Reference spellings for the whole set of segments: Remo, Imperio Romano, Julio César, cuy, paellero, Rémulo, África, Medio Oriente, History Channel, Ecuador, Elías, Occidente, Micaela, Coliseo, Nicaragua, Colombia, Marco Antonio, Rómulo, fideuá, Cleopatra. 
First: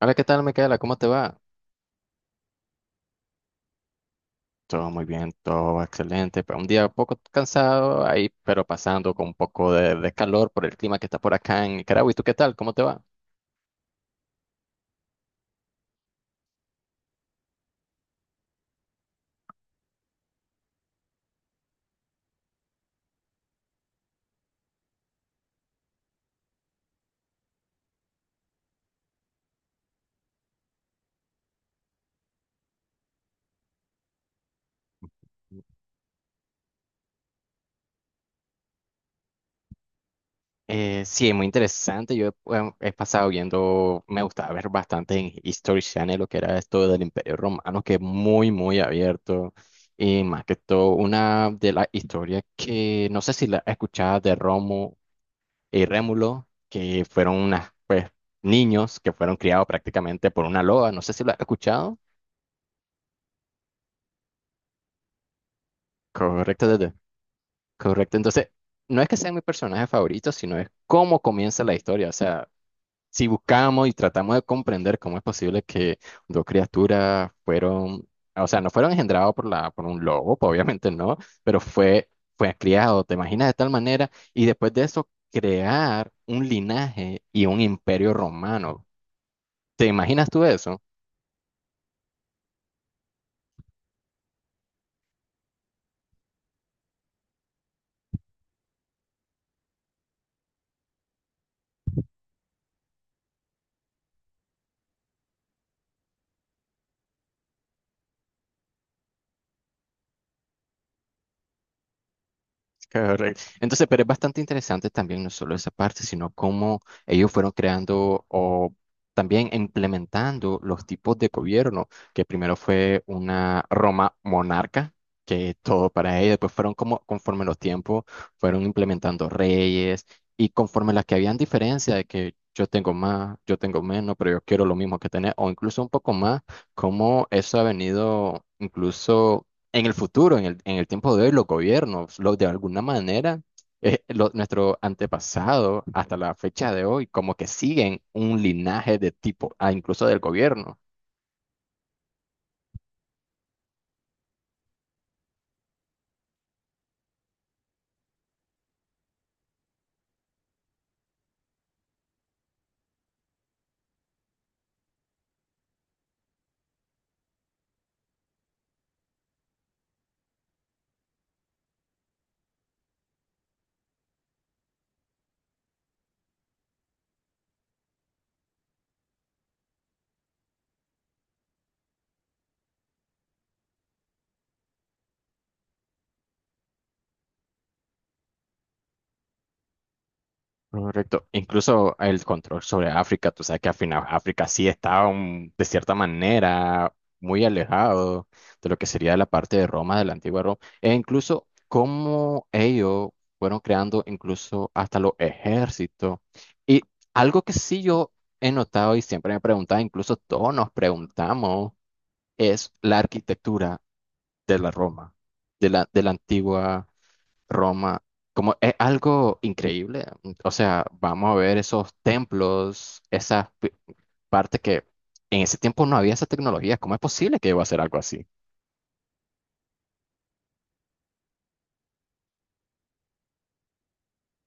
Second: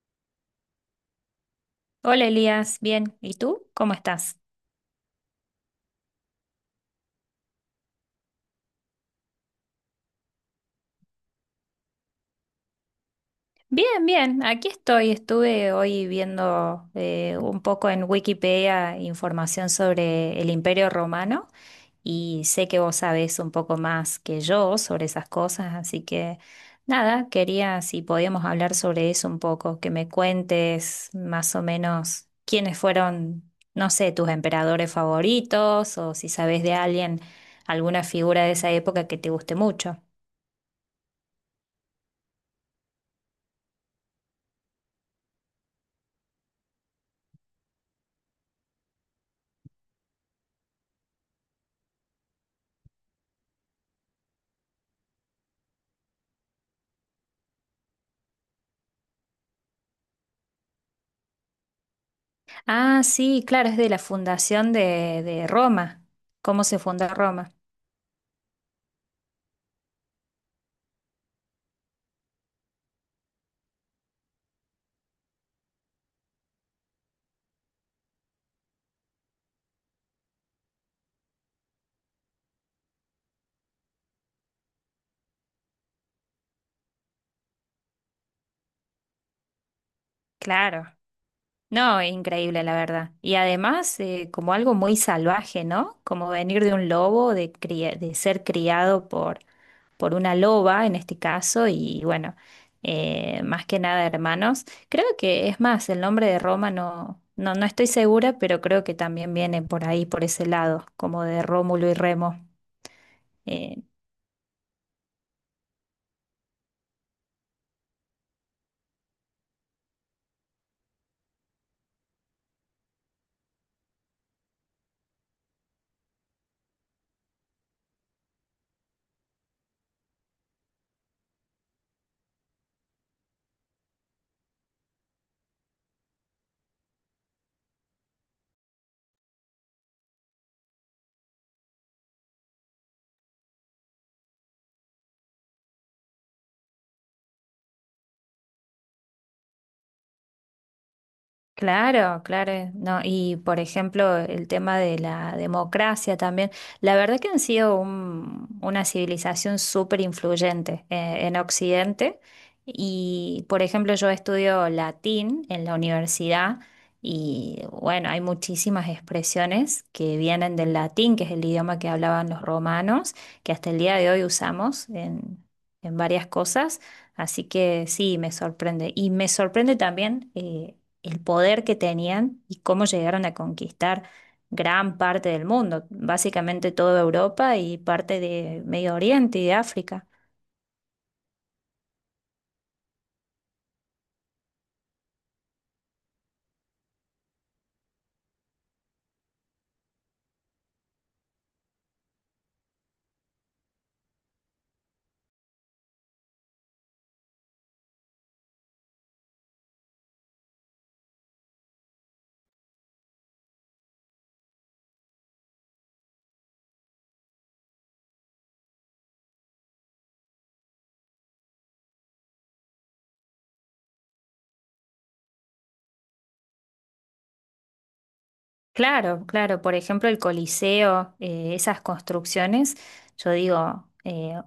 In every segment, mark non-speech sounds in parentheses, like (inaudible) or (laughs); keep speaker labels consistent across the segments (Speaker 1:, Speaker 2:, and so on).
Speaker 1: Hola, ¿qué tal, Micaela? ¿Cómo te va?
Speaker 2: Hola Elías, bien. ¿Y tú? ¿Cómo estás?
Speaker 1: Todo muy bien, todo excelente. Pero Un día un poco cansado ahí, pero pasando con un poco de calor por el clima que está por acá en Nicaragua. ¿Y tú qué tal? ¿Cómo te va?
Speaker 2: Bien, bien. Aquí estoy. Estuve hoy viendo un poco en Wikipedia información sobre el Imperio Romano, y sé que vos sabés un poco más que yo sobre esas cosas, así que nada, quería si podíamos hablar sobre eso un poco, que me cuentes más o menos quiénes fueron, no sé, tus emperadores favoritos o si sabés de alguien, alguna figura de esa época que te guste mucho.
Speaker 1: Sí, muy interesante. Yo he pasado viendo, me gustaba ver bastante en History Channel lo que era esto del Imperio Romano, que es muy, muy abierto. Y más que todo, una de las historias que no sé si la escuchabas de Romo y Rémulo, que fueron unas, pues, niños que fueron criados prácticamente por una loba. No sé si lo has escuchado.
Speaker 2: Ah, sí, claro, es de la fundación de Roma, cómo
Speaker 1: Correcto,
Speaker 2: se
Speaker 1: Tete.
Speaker 2: fundó Roma.
Speaker 1: Correcto. Entonces, no es que sean mis personajes favoritos, sino es cómo comienza la historia. O sea, si buscamos y tratamos de comprender cómo es posible que dos criaturas fueron, o sea, no fueron engendrados por por un lobo, pues, obviamente no, pero fue, fue criado, te imaginas de tal manera, y después de eso crear un linaje y un imperio romano. ¿Te imaginas tú eso?
Speaker 2: Claro. No, increíble, la verdad. Y además, como algo muy salvaje, ¿no? Como venir de un lobo, de, de ser criado por una loba en este caso, y bueno, más que nada hermanos. Creo que es más, el nombre de Roma no estoy segura, pero creo que también viene por ahí, por ese lado, como de Rómulo y Remo.
Speaker 1: (laughs) Correcto.
Speaker 2: eh,
Speaker 1: Entonces, pero es bastante interesante también no solo esa parte, sino cómo ellos fueron creando o también implementando los tipos de gobierno, que primero fue una Roma monarca, que todo para ella, después fueron como conforme los tiempos, fueron implementando reyes y conforme las que habían diferencia de que yo tengo más, yo tengo menos, pero yo quiero lo mismo que tener, o incluso un poco más, cómo eso ha venido incluso en el futuro, en el tiempo de hoy, los gobiernos, los de alguna manera, nuestro antepasado hasta la fecha de hoy, como que siguen un linaje de tipo, ah, incluso del gobierno.
Speaker 2: Claro, claro, no, y por ejemplo el tema de la democracia también, la verdad que han sido una civilización súper influyente en Occidente, y por ejemplo yo estudio latín en la universidad, y bueno, hay muchísimas expresiones que vienen del latín, que es el idioma que hablaban los romanos, que hasta el día de hoy usamos en varias cosas, así que sí, me sorprende y me sorprende también. El poder que tenían y cómo llegaron a conquistar gran parte del mundo, básicamente toda Europa y parte de Medio Oriente y de África.
Speaker 1: Correcto. Incluso el control sobre África, tú sabes que al final África sí estaba un- de cierta manera muy alejado de lo que sería la parte de Roma, de la antigua Roma, e incluso cómo ellos fueron creando incluso hasta los ejércitos. Y algo que sí yo he notado y siempre me preguntaba, incluso todos nos preguntamos, es la arquitectura de la Roma, de de la antigua. Roma, como es algo increíble. O sea, vamos a ver esos templos, esas partes que en ese tiempo no había esa tecnología. ¿Cómo es posible que iba a hacer algo así?
Speaker 2: Claro, claro. Por ejemplo, el Coliseo, esas construcciones, yo digo,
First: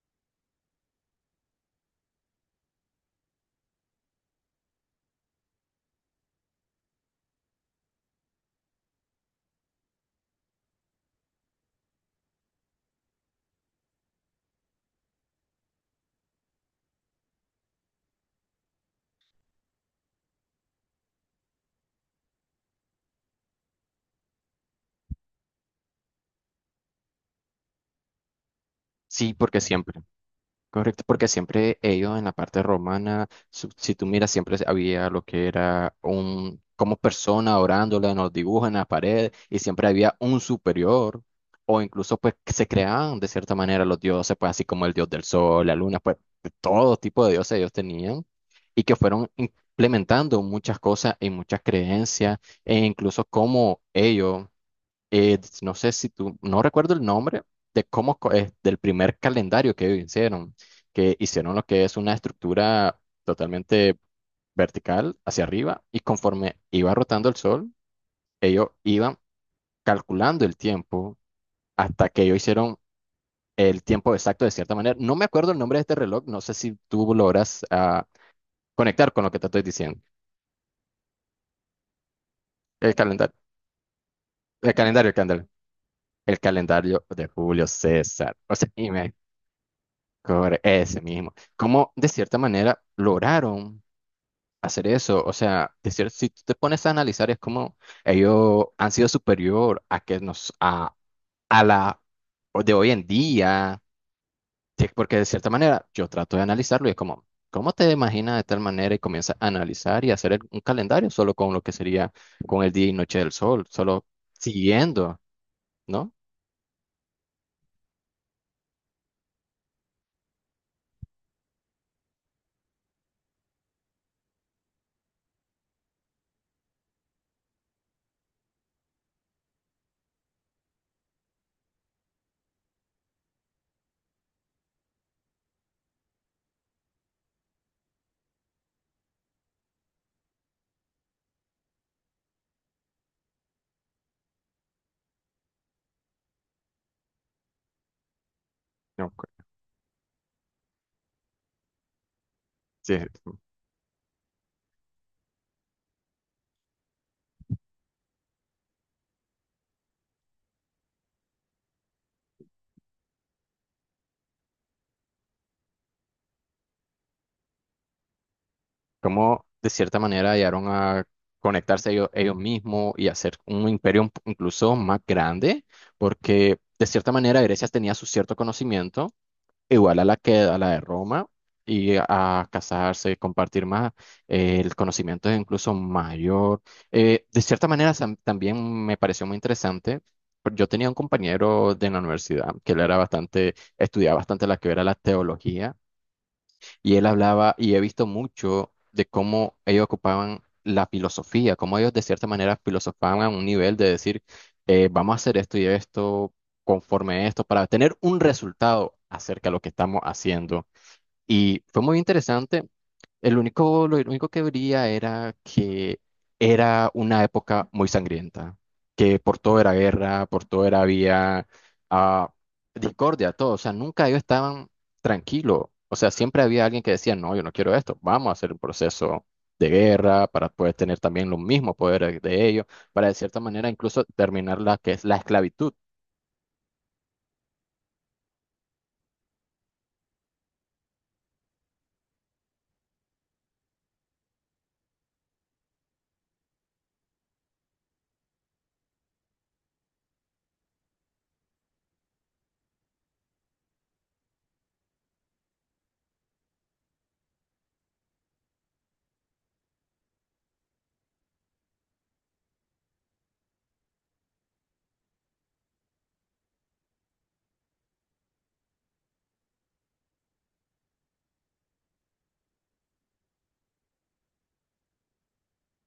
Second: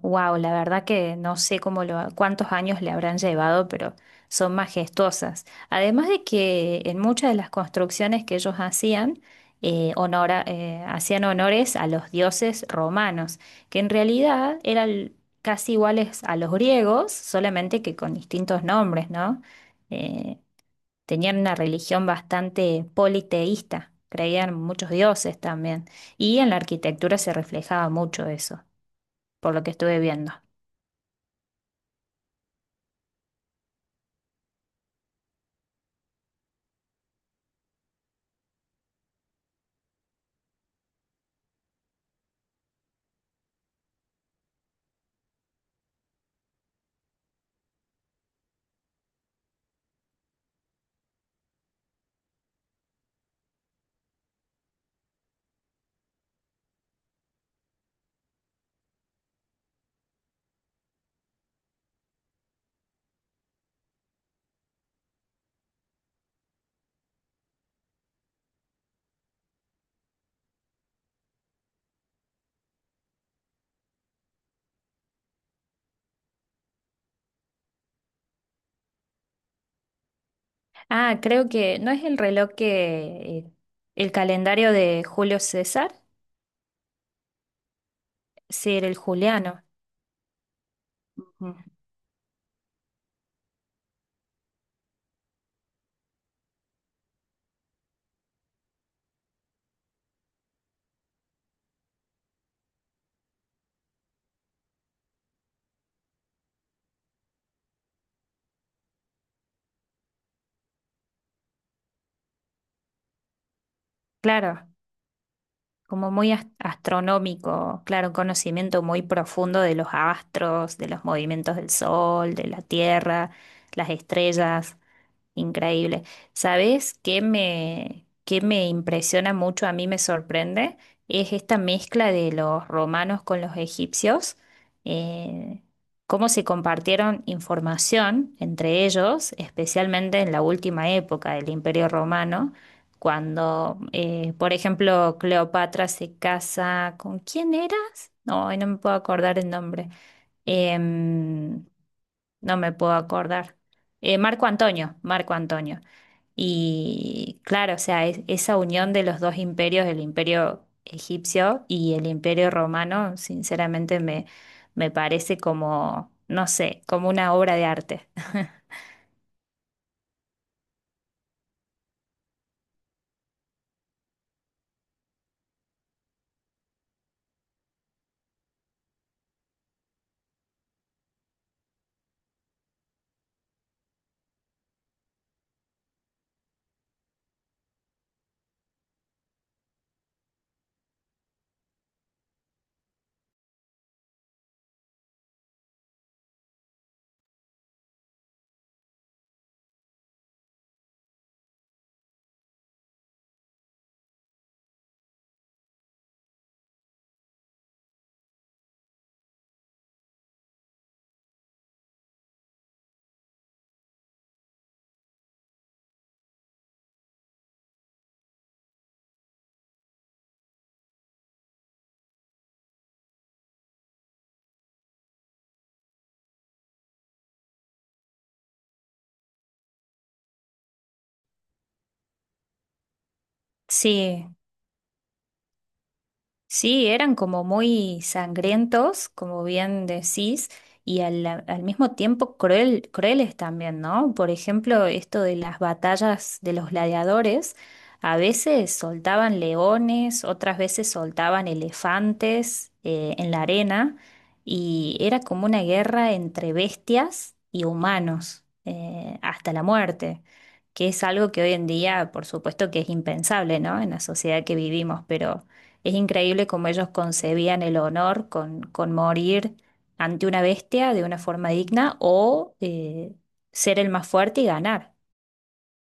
Speaker 2: wow, la verdad que no sé cuántos años le habrán llevado, pero son majestuosas. Además de que en muchas de las construcciones que ellos hacían, hacían honores a los dioses romanos, que en realidad eran casi iguales a los griegos, solamente que con distintos nombres, ¿no? Eh, Tenían una religión bastante politeísta, creían en muchos dioses también, y en la arquitectura se reflejaba mucho eso,
Speaker 1: Sí,
Speaker 2: por
Speaker 1: porque
Speaker 2: lo que estuve
Speaker 1: siempre.
Speaker 2: viendo.
Speaker 1: Correcto, porque siempre ellos en la parte romana, su- si tú miras, siempre había lo que era un, como persona orándola, nos dibujan en la pared, y siempre había un superior, o incluso pues que se creaban de cierta manera los dioses, pues así como el dios del sol, la luna, pues de todo tipo de dioses ellos tenían, y que fueron implementando muchas cosas y muchas creencias, e incluso como ellos no sé si tú, no recuerdo el nombre de cómo del primer calendario que hicieron lo que es una estructura totalmente vertical hacia arriba y conforme iba rotando el sol, ellos iban calculando el tiempo hasta que ellos hicieron el tiempo exacto de cierta manera. No me acuerdo el nombre de este reloj, no sé si tú logras ah, conectar con lo que te estoy diciendo.
Speaker 2: Ah, creo que no es el reloj
Speaker 1: El calendario,
Speaker 2: que el calendario
Speaker 1: el
Speaker 2: de
Speaker 1: calendario, el
Speaker 2: Julio
Speaker 1: calendario.
Speaker 2: César,
Speaker 1: El calendario de Julio César. O sea,
Speaker 2: sí, era el juliano.
Speaker 1: Corre- Ese mismo.
Speaker 2: Ujú.
Speaker 1: ¿Cómo de cierta manera lograron hacer eso? O sea, de cier- si tú te pones a analizar, es como ellos han sido superior a que nos a la o de hoy en día, Sí, porque de cierta manera yo trato de analizarlo y es como, ¿cómo te imaginas de tal manera y comienza a analizar y hacer el- un calendario solo con lo que sería con el día y noche del sol, solo
Speaker 2: Claro,
Speaker 1: siguiendo, ¿no?
Speaker 2: como muy astronómico, claro, un conocimiento muy profundo de los astros, de los movimientos del sol, de la tierra, las estrellas. Increíble. ¿Sabes qué me impresiona mucho, a mí me sorprende? Es esta mezcla de los romanos con los egipcios, eh, cómo se compartieron información entre ellos, especialmente en la última época del Imperio Romano, cuando, por ejemplo, Cleopatra se casa con... ¿Quién eras? No, hoy no me puedo
Speaker 1: No,
Speaker 2: acordar el nombre. Em, no me puedo
Speaker 1: Sí.
Speaker 2: acordar. Marco Antonio, Marco Antonio. Y claro, o sea, esa unión de los dos imperios, el imperio egipcio y el imperio romano, sinceramente me parece como, no sé, como una obra de arte. (laughs)
Speaker 1: cómo de cierta manera llegaron a conectarse ellos, ellos mismos y hacer un imperio un- incluso más grande, porque de cierta manera Grecia tenía su cierto conocimiento, igual a la que a la de Roma, y a casarse, compartir más, el conocimiento es incluso mayor. De cierta manera sam- también me pareció muy interesante. Yo tenía un compañero de la universidad que él era bastante, estudiaba bastante la que era la teología. Y él hablaba, y he visto mucho de cómo ellos ocupaban la filosofía, cómo ellos de cierta manera filosofaban a un nivel de decir, vamos a hacer esto y esto, conforme a esto, para tener un resultado acerca de lo que estamos haciendo. Y fue muy interesante el único, lo único que vería era que era una época muy sangrienta, que por todo era guerra, por todo era había ah, discordia, todo. O sea, nunca ellos estaban tranquilos. O sea, siempre había alguien que decía, no, yo no quiero esto, vamos a hacer un proceso de guerra para poder tener también los mismos poderes de ellos, para de cierta manera incluso
Speaker 2: Sí,
Speaker 1: terminar la que es la esclavitud.
Speaker 2: sí, eran como muy sangrientos, como bien decís, y al mismo tiempo crueles también, ¿no? Por ejemplo, esto de las batallas de los gladiadores, a veces soltaban leones, otras veces soltaban elefantes en la arena, y era como una guerra entre bestias y humanos, hasta la muerte, que es algo que hoy en día, por supuesto que es impensable, ¿no? En la sociedad que vivimos, pero... Es increíble cómo ellos concebían el honor con morir ante una bestia de una forma digna o ser el más fuerte y ganar.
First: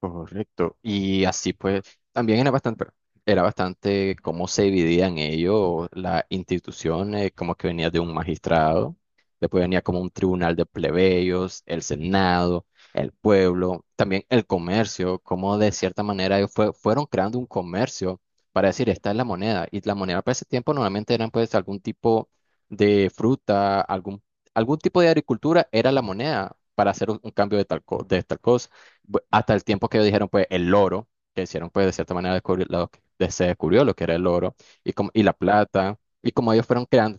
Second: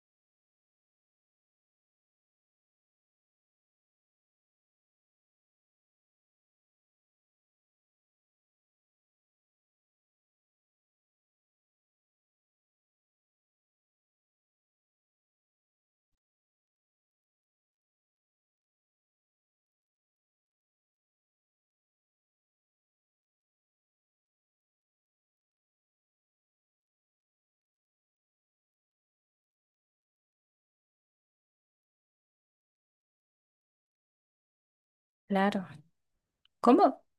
Speaker 1: Correcto. Y así pues, también era bastante cómo se dividían ellos las instituciones, como que venía de un magistrado, después venía como un tribunal de plebeyos, el senado, el pueblo, también el comercio, como de cierta manera ellos fue- fueron creando un comercio para decir, esta es la moneda. Y la moneda para ese tiempo normalmente eran pues algún tipo de fruta, algún, algún tipo de agricultura era la moneda para hacer un cambio de tal, co- de tal cosa bu- hasta el tiempo que ellos dijeron, pues, el oro, que hicieron, pues, de cierta manera descubrir, lo que- de- se descubrió lo que era el oro y, como, y la
Speaker 2: Claro.
Speaker 1: plata, y como ellos fueron
Speaker 2: ¿Cómo?
Speaker 1: creando,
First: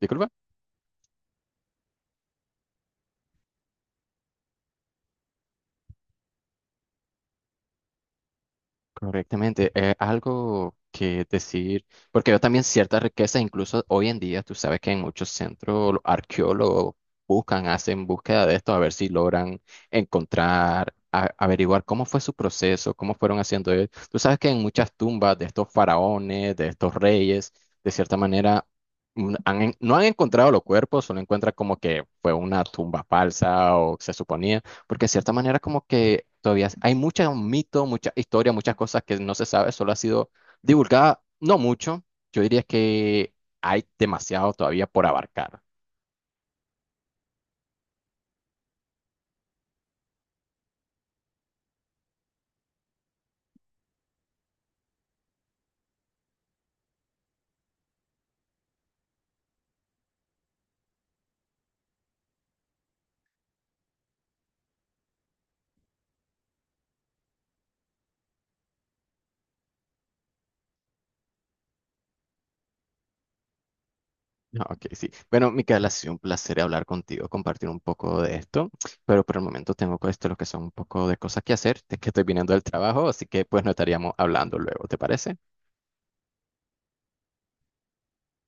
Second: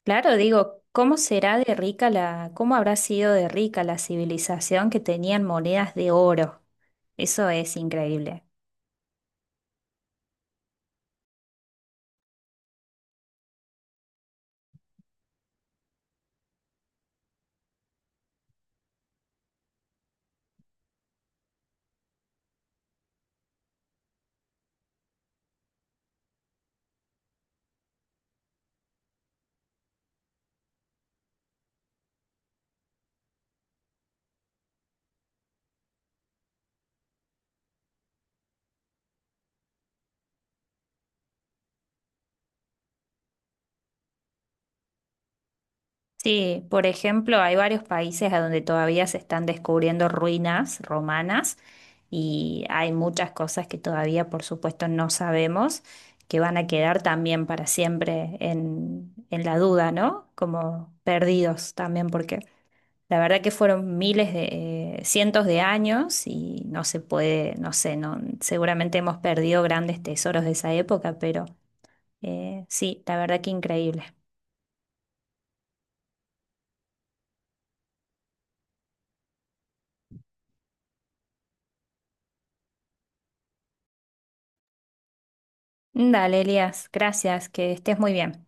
Speaker 1: disculpa.
Speaker 2: Claro, digo, ¿cómo habrá sido de rica la civilización que tenían monedas de oro? Eso es increíble.
Speaker 1: Correctamente, es algo que decir, porque yo también ciertas riquezas, incluso hoy en día, tú sabes que en muchos centros los arqueólogos buscan, hacen búsqueda de esto, a ver si logran encontrar, a- averiguar cómo fue su proceso, cómo fueron haciendo él. Tú sabes que en muchas tumbas de estos faraones, de estos reyes, de cierta manera, han en- no han encontrado los cuerpos, solo encuentran como que fue una tumba falsa o se suponía porque de cierta manera como que todavía hay muchos mitos, mucha historia, muchas cosas que no se sabe, solo ha sido divulgada, no mucho. Yo diría que hay demasiado todavía por abarcar.
Speaker 2: Sí, por ejemplo, hay varios países a donde todavía se están descubriendo ruinas romanas, y hay muchas cosas que todavía, por supuesto, no sabemos, que van a quedar también para siempre en la duda, ¿no? Como perdidos también, porque la verdad que fueron cientos de años y no se puede, no sé, no, seguramente hemos perdido grandes tesoros de esa época, pero sí, la verdad que increíble.
Speaker 1: Ah, Ok, sí. Bueno, Micaela, ha sido un placer hablar contigo, compartir un poco de esto, pero por el momento tengo co- esto, lo que son un poco de cosas que hacer, de que estoy viniendo del trabajo, así que pues no estaríamos hablando luego, ¿te parece?
Speaker 2: Dale, Elías, gracias, que estés muy bien.